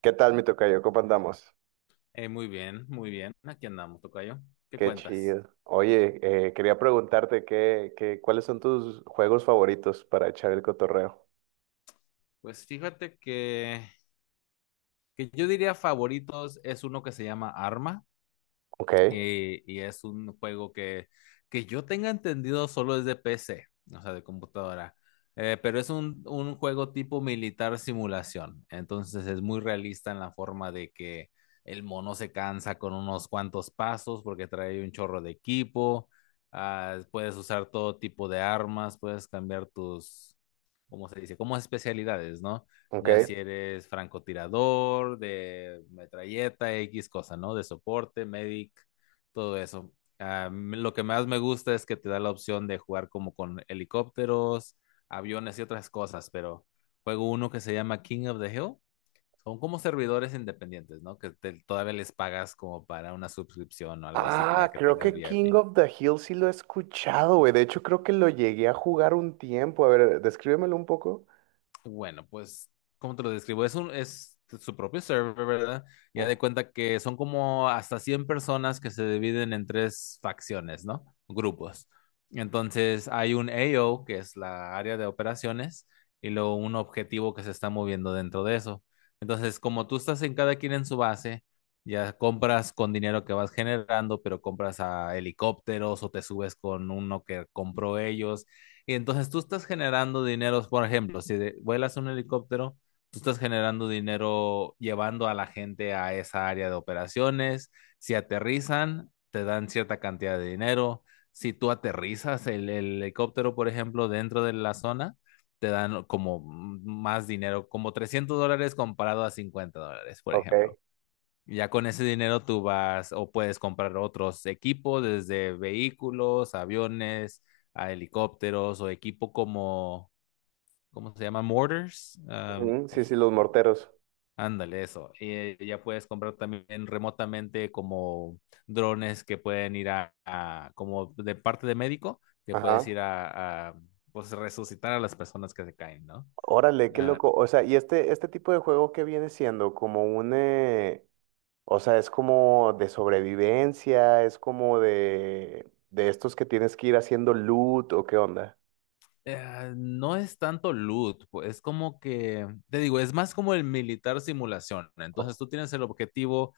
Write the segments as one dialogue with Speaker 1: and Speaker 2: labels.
Speaker 1: ¿Qué tal, mi tocayo? ¿Cómo andamos?
Speaker 2: Muy bien, muy bien. Aquí andamos, tocayo. ¿Qué
Speaker 1: Qué
Speaker 2: cuentas?
Speaker 1: chido. Oye, quería preguntarte cuáles son tus juegos favoritos para echar el cotorreo.
Speaker 2: Pues fíjate que yo diría favoritos es uno que se llama Arma,
Speaker 1: Ok,
Speaker 2: y es un juego que yo tenga entendido solo es de PC, o sea, de computadora. Pero es un juego tipo militar simulación. Entonces es muy realista en la forma de que el mono se cansa con unos cuantos pasos porque trae un chorro de equipo. Ah, puedes usar todo tipo de armas, puedes cambiar tus, cómo se dice, como especialidades, ¿no? Ya si
Speaker 1: ok.
Speaker 2: eres francotirador, de metralleta, X cosa, ¿no? De soporte, medic, todo eso. Ah, lo que más me gusta es que te da la opción de jugar como con helicópteros, aviones y otras cosas, pero juego uno que se llama King of the Hill. Son como servidores independientes, ¿no? Todavía les pagas como para una suscripción o algo así para
Speaker 1: Ah,
Speaker 2: que
Speaker 1: creo
Speaker 2: tengas
Speaker 1: que King
Speaker 2: VIP.
Speaker 1: of the Hill sí lo he escuchado, güey. De hecho, creo que lo llegué a jugar un tiempo. A ver, descríbemelo un poco.
Speaker 2: Bueno, pues, ¿cómo te lo describo? Es su propio server, ¿verdad? Ya
Speaker 1: Ah,
Speaker 2: de cuenta que son como hasta 100 personas que se dividen en tres facciones, ¿no? Grupos. Entonces, hay un AO, que es la área de operaciones, y luego un objetivo que se está moviendo dentro de eso. Entonces, como tú estás en cada quien en su base, ya compras con dinero que vas generando, pero compras a helicópteros o te subes con uno que compró ellos y entonces tú estás generando dinero, por ejemplo, si vuelas un helicóptero, tú estás generando dinero llevando a la gente a esa área de operaciones. Si aterrizan, te dan cierta cantidad de dinero. Si tú aterrizas el helicóptero, por ejemplo, dentro de la zona, te dan como más dinero, como $300 comparado a $50, por
Speaker 1: ok.
Speaker 2: ejemplo. Ya con ese dinero tú vas o puedes comprar otros equipos, desde vehículos, aviones, a helicópteros o equipo como, ¿cómo se llama? Mortars. Ah,
Speaker 1: Ujú,
Speaker 2: pues,
Speaker 1: sí, sí, los morteros.
Speaker 2: ándale, eso. Y ya puedes comprar también remotamente como drones que pueden ir como de parte de médico, que puedes
Speaker 1: Ajá.
Speaker 2: ir a, pues resucitar a las personas que se caen, ¿no?
Speaker 1: Órale, qué
Speaker 2: Ah.
Speaker 1: loco. O sea, y este tipo de juego que viene siendo como un, o sea, es como de sobrevivencia, es como de estos que tienes que ir haciendo loot o qué onda.
Speaker 2: No es tanto loot, pues, es como que, te digo, es más como el militar simulación.
Speaker 1: O-
Speaker 2: Entonces tú tienes el objetivo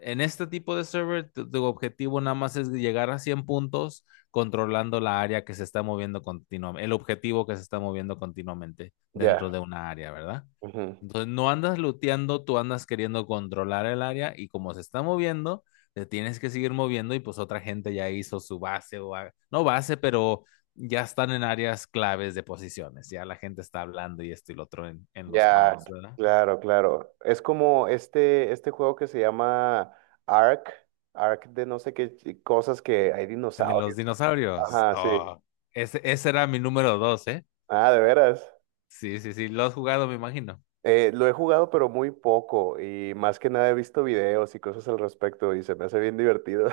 Speaker 2: en este tipo de server, tu objetivo nada más es llegar a 100 puntos controlando la área que se está moviendo continuamente, el objetivo que se está moviendo continuamente
Speaker 1: Ya,
Speaker 2: dentro de una área, ¿verdad?
Speaker 1: ujú,
Speaker 2: Entonces no andas looteando, tú andas queriendo controlar el área y como se está moviendo, te tienes que seguir moviendo y pues otra gente ya hizo su base no base, pero ya están en áreas claves de posiciones, ya la gente está hablando y esto y lo otro en los
Speaker 1: ya,
Speaker 2: comms, ¿verdad?
Speaker 1: claro, claro. Es como este juego que se llama Ark, de no sé qué cosas que hay
Speaker 2: El de los
Speaker 1: dinosaurios.
Speaker 2: dinosaurios.
Speaker 1: Ajá, sí.
Speaker 2: Oh, ese era mi número dos, ¿eh?
Speaker 1: Ah, de veras.
Speaker 2: Sí, sí, sí, lo has jugado, me imagino.
Speaker 1: Lo he jugado, pero muy poco y más que nada he visto videos y cosas al respecto y se me hace bien divertido.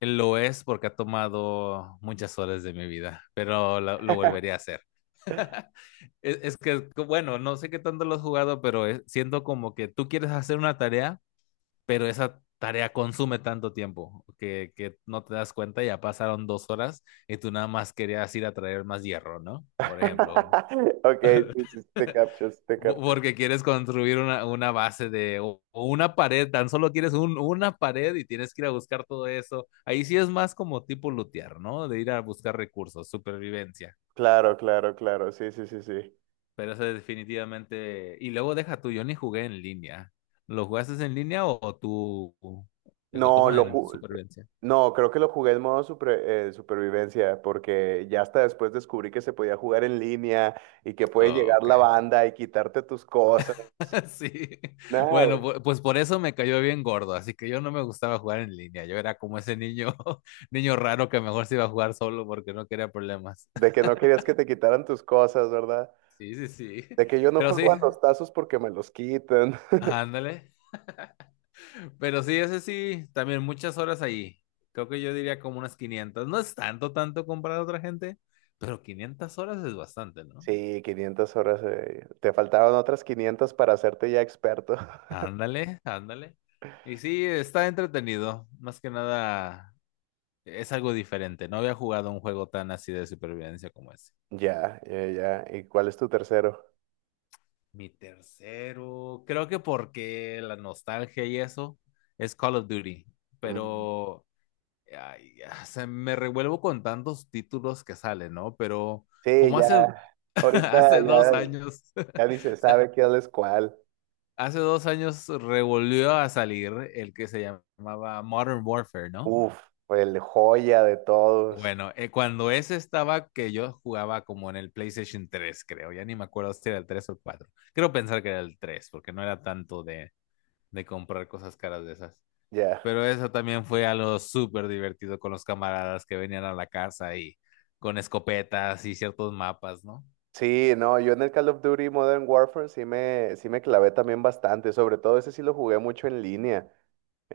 Speaker 2: Lo es porque ha tomado muchas horas de mi vida, pero lo volvería a hacer. Es que, bueno, no sé qué tanto lo has jugado, pero siento como que tú quieres hacer una tarea, pero esa tarea consume tanto tiempo que no te das cuenta, ya pasaron 2 horas y tú nada más querías ir a traer más hierro, ¿no? Por ejemplo,
Speaker 1: Ok, sí, sí, sí, te captures, te captures.
Speaker 2: Porque quieres construir una base de o una pared, tan solo quieres una pared y tienes que ir a buscar todo eso. Ahí sí es más como tipo lootear, ¿no? De ir a buscar recursos, supervivencia.
Speaker 1: Claro, claro, claro, sí, sí, sí, sí.
Speaker 2: Pero eso es definitivamente. Y luego deja tú, yo ni jugué en línea. ¿Lo jugaste en línea o tú?
Speaker 1: No,
Speaker 2: ¿Cómo,
Speaker 1: lo
Speaker 2: en
Speaker 1: bueno,
Speaker 2: supervivencia?
Speaker 1: no, creo que lo jugué en modo supervivencia, porque ya hasta después descubrí que se podía jugar en línea y que puede
Speaker 2: Oh,
Speaker 1: llegar
Speaker 2: ok.
Speaker 1: la banda y quitarte tus cosas. Sí,
Speaker 2: Sí,
Speaker 1: nada,
Speaker 2: bueno,
Speaker 1: güey,
Speaker 2: pues por eso me cayó bien gordo, así que yo no me gustaba jugar en línea, yo era como ese niño, niño raro que mejor se iba a jugar solo porque no quería problemas.
Speaker 1: de que no querías que te quitaran tus cosas, ¿verdad?
Speaker 2: Sí, sí, sí,
Speaker 1: De que yo no
Speaker 2: pero sí,
Speaker 1: juego a los tazos porque me los quitan.
Speaker 2: ándale, pero sí, ese sí, también muchas horas ahí, creo que yo diría como unas 500, no es tanto, tanto comparado a otra gente, pero 500 horas es bastante, ¿no?
Speaker 1: Sí, 500 horas. Te faltaban otras 500 para hacerte ya experto.
Speaker 2: Ándale, ándale, y sí, está entretenido, más que nada. Es algo diferente. No había jugado un juego tan así de supervivencia como ese.
Speaker 1: Ya, ya, ya. ¿Y cuál es tu tercero?
Speaker 2: Mi tercero, creo que porque la nostalgia y eso es Call of Duty,
Speaker 1: Mm.
Speaker 2: pero ay, ya, se me revuelvo con tantos títulos que salen, ¿no? Pero
Speaker 1: Sí,
Speaker 2: como
Speaker 1: ya.
Speaker 2: hace,
Speaker 1: Ahorita
Speaker 2: hace dos
Speaker 1: ya,
Speaker 2: años, o
Speaker 1: ya ni se
Speaker 2: sea,
Speaker 1: sabe quién es cuál.
Speaker 2: hace 2 años revolvió a salir el que se llamaba Modern Warfare, ¿no?
Speaker 1: Uf, el joya de todos.
Speaker 2: Bueno, cuando ese estaba que yo jugaba como en el PlayStation 3, creo, ya ni me acuerdo si era el 3 o el 4. Creo pensar que era el 3, porque no era tanto de comprar cosas caras de esas.
Speaker 1: Ya.
Speaker 2: Pero eso también fue algo súper divertido con los camaradas que venían a la casa y con escopetas y ciertos mapas, ¿no?
Speaker 1: Sí, no, yo en el Call of Duty Modern Warfare sí me clavé también bastante. Sobre todo ese sí lo jugué mucho en línea.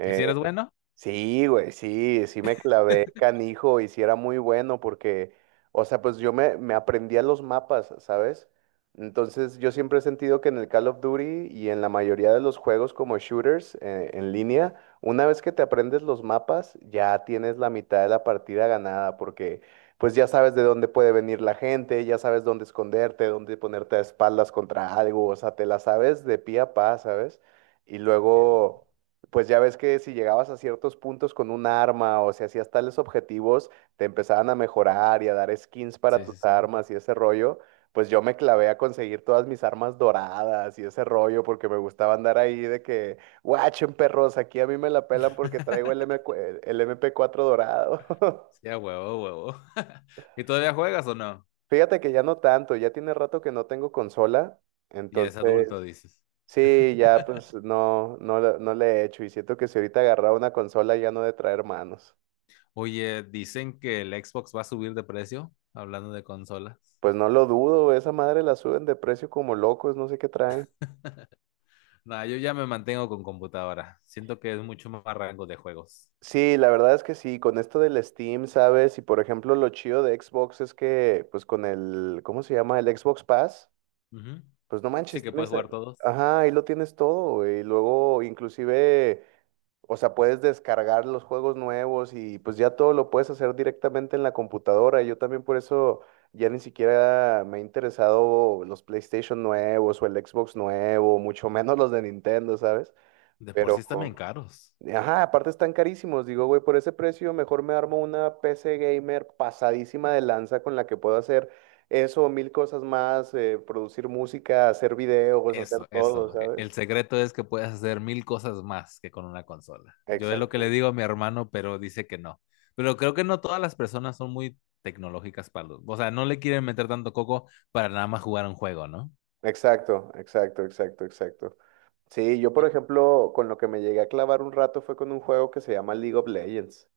Speaker 2: ¿Y si eres bueno?
Speaker 1: Sí, güey, sí, sí me clavé canijo y sí era muy bueno porque, o sea, pues yo me aprendía los mapas, ¿sabes? Entonces yo siempre he sentido que en el Call of Duty y en la mayoría de los juegos como shooters en línea, una vez que te aprendes los mapas, ya tienes la mitad de la partida ganada porque pues ya sabes de dónde puede venir la gente, ya sabes dónde esconderte, dónde ponerte a espaldas contra algo, o sea, te la sabes de pie a pa, ¿sabes? Y
Speaker 2: Entiendo.
Speaker 1: luego... Pues ya ves que si llegabas a ciertos puntos con un arma o si hacías tales objetivos, te empezaban a mejorar y a dar skins para
Speaker 2: Sí,
Speaker 1: tus
Speaker 2: sí, sí.
Speaker 1: armas y ese rollo. Pues yo me clavé a conseguir todas mis armas doradas y ese rollo porque me gustaba andar ahí de que, guachen perros, aquí a mí me la pelan porque traigo el M cu- el MP4 dorado.
Speaker 2: Sí, a huevo, a huevo. ¿Y todavía juegas o no?
Speaker 1: Fíjate que ya no tanto, ya tiene rato que no tengo consola,
Speaker 2: Ya eres adulto,
Speaker 1: entonces
Speaker 2: dices.
Speaker 1: sí, ya pues no, no, no le he hecho y siento que si ahorita agarraba una consola ya no he de traer manos.
Speaker 2: Oye, dicen que el Xbox va a subir de precio, hablando de consolas.
Speaker 1: Pues no lo dudo, esa madre la suben de precio como locos, no sé qué traen.
Speaker 2: Nah, yo ya me mantengo con computadora. Siento que es mucho más rango de juegos.
Speaker 1: Sí, la verdad es que sí, con esto del Steam, ¿sabes? Y por ejemplo, lo chido de Xbox es que, pues con el, ¿cómo se llama? El Xbox Pass.
Speaker 2: Ujú.
Speaker 1: Pues no
Speaker 2: Sí
Speaker 1: manches,
Speaker 2: que puedes
Speaker 1: tienes,
Speaker 2: jugar todos.
Speaker 1: ajá, ahí lo tienes todo, y luego inclusive, o sea, puedes descargar los juegos nuevos y pues ya todo lo puedes hacer directamente en la computadora. Yo también por eso ya ni siquiera me ha interesado los PlayStation nuevos o el Xbox nuevo, mucho menos los de Nintendo, ¿sabes?
Speaker 2: De por sí
Speaker 1: Pero
Speaker 2: están bien caros.
Speaker 1: ajá, aparte están carísimos. Digo, güey, por ese precio mejor me armo una PC gamer pasadísima de lanza con la que puedo hacer eso, mil cosas más, producir música, hacer videos, hacer
Speaker 2: Eso,
Speaker 1: todo,
Speaker 2: eso. El
Speaker 1: ¿sabes?
Speaker 2: secreto es que puedes hacer mil cosas más que con una consola. Yo es lo que le
Speaker 1: Exacto,
Speaker 2: digo a mi hermano, pero dice que no. Pero creo que no todas las personas son muy tecnológicas para o sea, no le quieren meter tanto coco para nada más jugar un juego, ¿no?
Speaker 1: exacto, exacto, exacto, exacto. Sí, yo por
Speaker 2: Y-
Speaker 1: ejemplo, con lo que me llegué a clavar un rato fue con un juego que se llama League of Legends.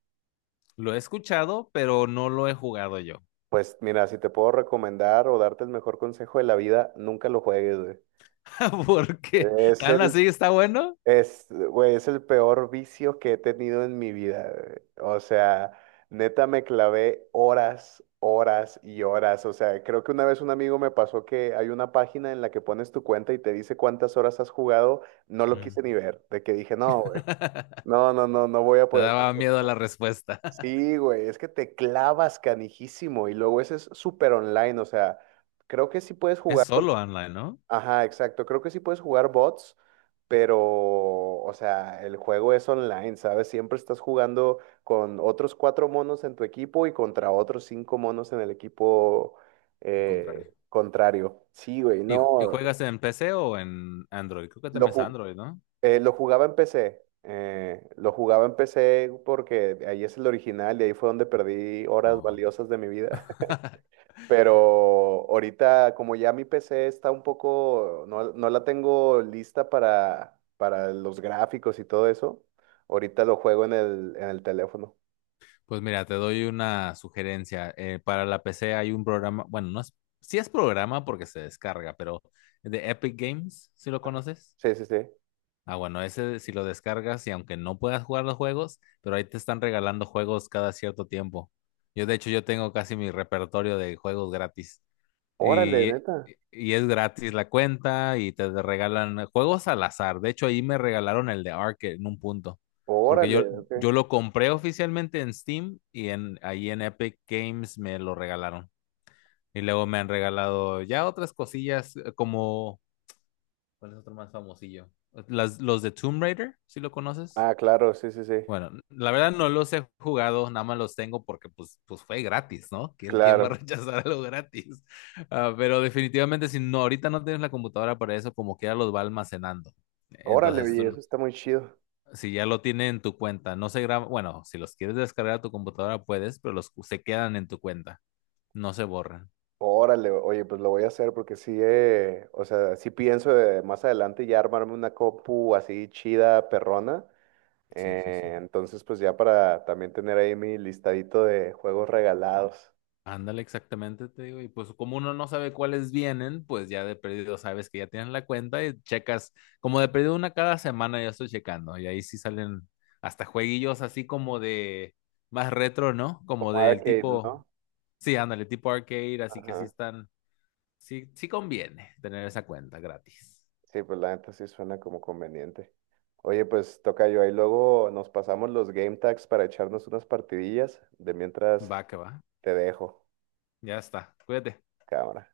Speaker 2: Lo he escuchado, pero no lo he jugado yo.
Speaker 1: Pues mira, si te puedo recomendar o darte el mejor consejo de la vida, nunca lo juegues, güey.
Speaker 2: Porque
Speaker 1: Es
Speaker 2: tan
Speaker 1: el
Speaker 2: así está bueno.
Speaker 1: Es, güey, es el peor vicio que he tenido en mi vida, güey. O sea, neta me clavé horas, horas y horas. O sea, creo que una vez un amigo me pasó que hay una página en la que pones tu cuenta y te dice cuántas horas has jugado. No lo
Speaker 2: Mm.
Speaker 1: quise ni ver, de que dije, no, güey, no, no, no, no voy a
Speaker 2: Te
Speaker 1: poder.
Speaker 2: daba miedo la respuesta.
Speaker 1: Sí, güey, es que te clavas canijísimo y luego ese es súper online. O sea, creo que sí puedes
Speaker 2: Es
Speaker 1: jugar.
Speaker 2: solo online, ¿no?
Speaker 1: Ajá, exacto. Creo que sí puedes jugar bots, pero, o sea, el juego es online, ¿sabes? Siempre estás jugando con otros cuatro monos en tu equipo y contra otros cinco monos en el equipo
Speaker 2: Al contrario.
Speaker 1: contrario. Sí, güey,
Speaker 2: ¿Y, y
Speaker 1: no.
Speaker 2: juegas en PC o en Android? Creo que
Speaker 1: Lo,
Speaker 2: también es
Speaker 1: ju-
Speaker 2: Android, ¿no?
Speaker 1: lo jugaba en PC. Lo jugaba en PC porque ahí es el original y ahí fue donde perdí horas
Speaker 2: Oh.
Speaker 1: valiosas de mi vida. Pero ahorita, como ya mi PC está un poco, no, no la tengo lista para los gráficos y todo eso, ahorita lo juego en el teléfono.
Speaker 2: Pues mira, te doy una sugerencia. Para la PC hay un programa, bueno, no es, sí es programa porque se descarga, pero de Epic Games, ¿sí lo conoces?
Speaker 1: Sí, sí, sí.
Speaker 2: Ah, bueno, ese si lo descargas y aunque no puedas jugar los juegos, pero ahí te están regalando juegos cada cierto tiempo. Yo, de hecho, yo tengo casi mi repertorio de juegos gratis.
Speaker 1: Órale,
Speaker 2: Y,
Speaker 1: neta.
Speaker 2: eh, y es gratis la cuenta y te regalan juegos al azar. De hecho, ahí me regalaron el de Ark en un punto. Porque
Speaker 1: Órale,
Speaker 2: yo,
Speaker 1: ok.
Speaker 2: yo lo compré oficialmente en Steam y ahí en Epic Games me lo regalaron. Y luego me han regalado ya otras cosillas, como, ¿cuál es otro más famosillo? Los de Tomb Raider, si lo conoces.
Speaker 1: Ah, claro, sí, sí, sí. Sí.
Speaker 2: Bueno, la verdad no los he jugado, nada más los tengo porque pues fue gratis, ¿no? ¿Quién va a
Speaker 1: Claro.
Speaker 2: rechazar algo gratis? Ah, pero definitivamente si no, ahorita no tienes la computadora para eso, como que ya los va almacenando.
Speaker 1: Órale,
Speaker 2: Entonces,
Speaker 1: oye,
Speaker 2: tú,
Speaker 1: eso
Speaker 2: no-
Speaker 1: está muy chido.
Speaker 2: si ya lo tiene en tu cuenta, no se graba, bueno, si los quieres descargar a tu computadora puedes, pero los se quedan en tu cuenta, no se borran.
Speaker 1: Órale, oye, pues lo voy a hacer porque sí, o sea, sí pienso de más adelante ya armarme una compu así chida, perrona.
Speaker 2: Sí, sí, sí.
Speaker 1: Entonces, pues ya para también tener ahí mi listadito de juegos regalados,
Speaker 2: Ándale, exactamente, te digo. Y pues como uno no sabe cuáles vienen, pues ya de perdido sabes que ya tienen la cuenta y checas, como de perdido una cada semana ya estoy checando. Y ahí sí salen hasta jueguillos así como de más retro, ¿no? Como
Speaker 1: como
Speaker 2: del
Speaker 1: arcade,
Speaker 2: tipo,
Speaker 1: ¿no?
Speaker 2: sí, ándale, tipo arcade, así que sí
Speaker 1: Ajá.
Speaker 2: están, sí, sí conviene tener esa cuenta gratis.
Speaker 1: Sí, pues la neta sí suena como conveniente. Oye, pues toca yo ahí luego nos pasamos los game tags para echarnos unas partidillas. De mientras
Speaker 2: Va que va,
Speaker 1: te dejo,
Speaker 2: ya está, cuídate.
Speaker 1: cámara.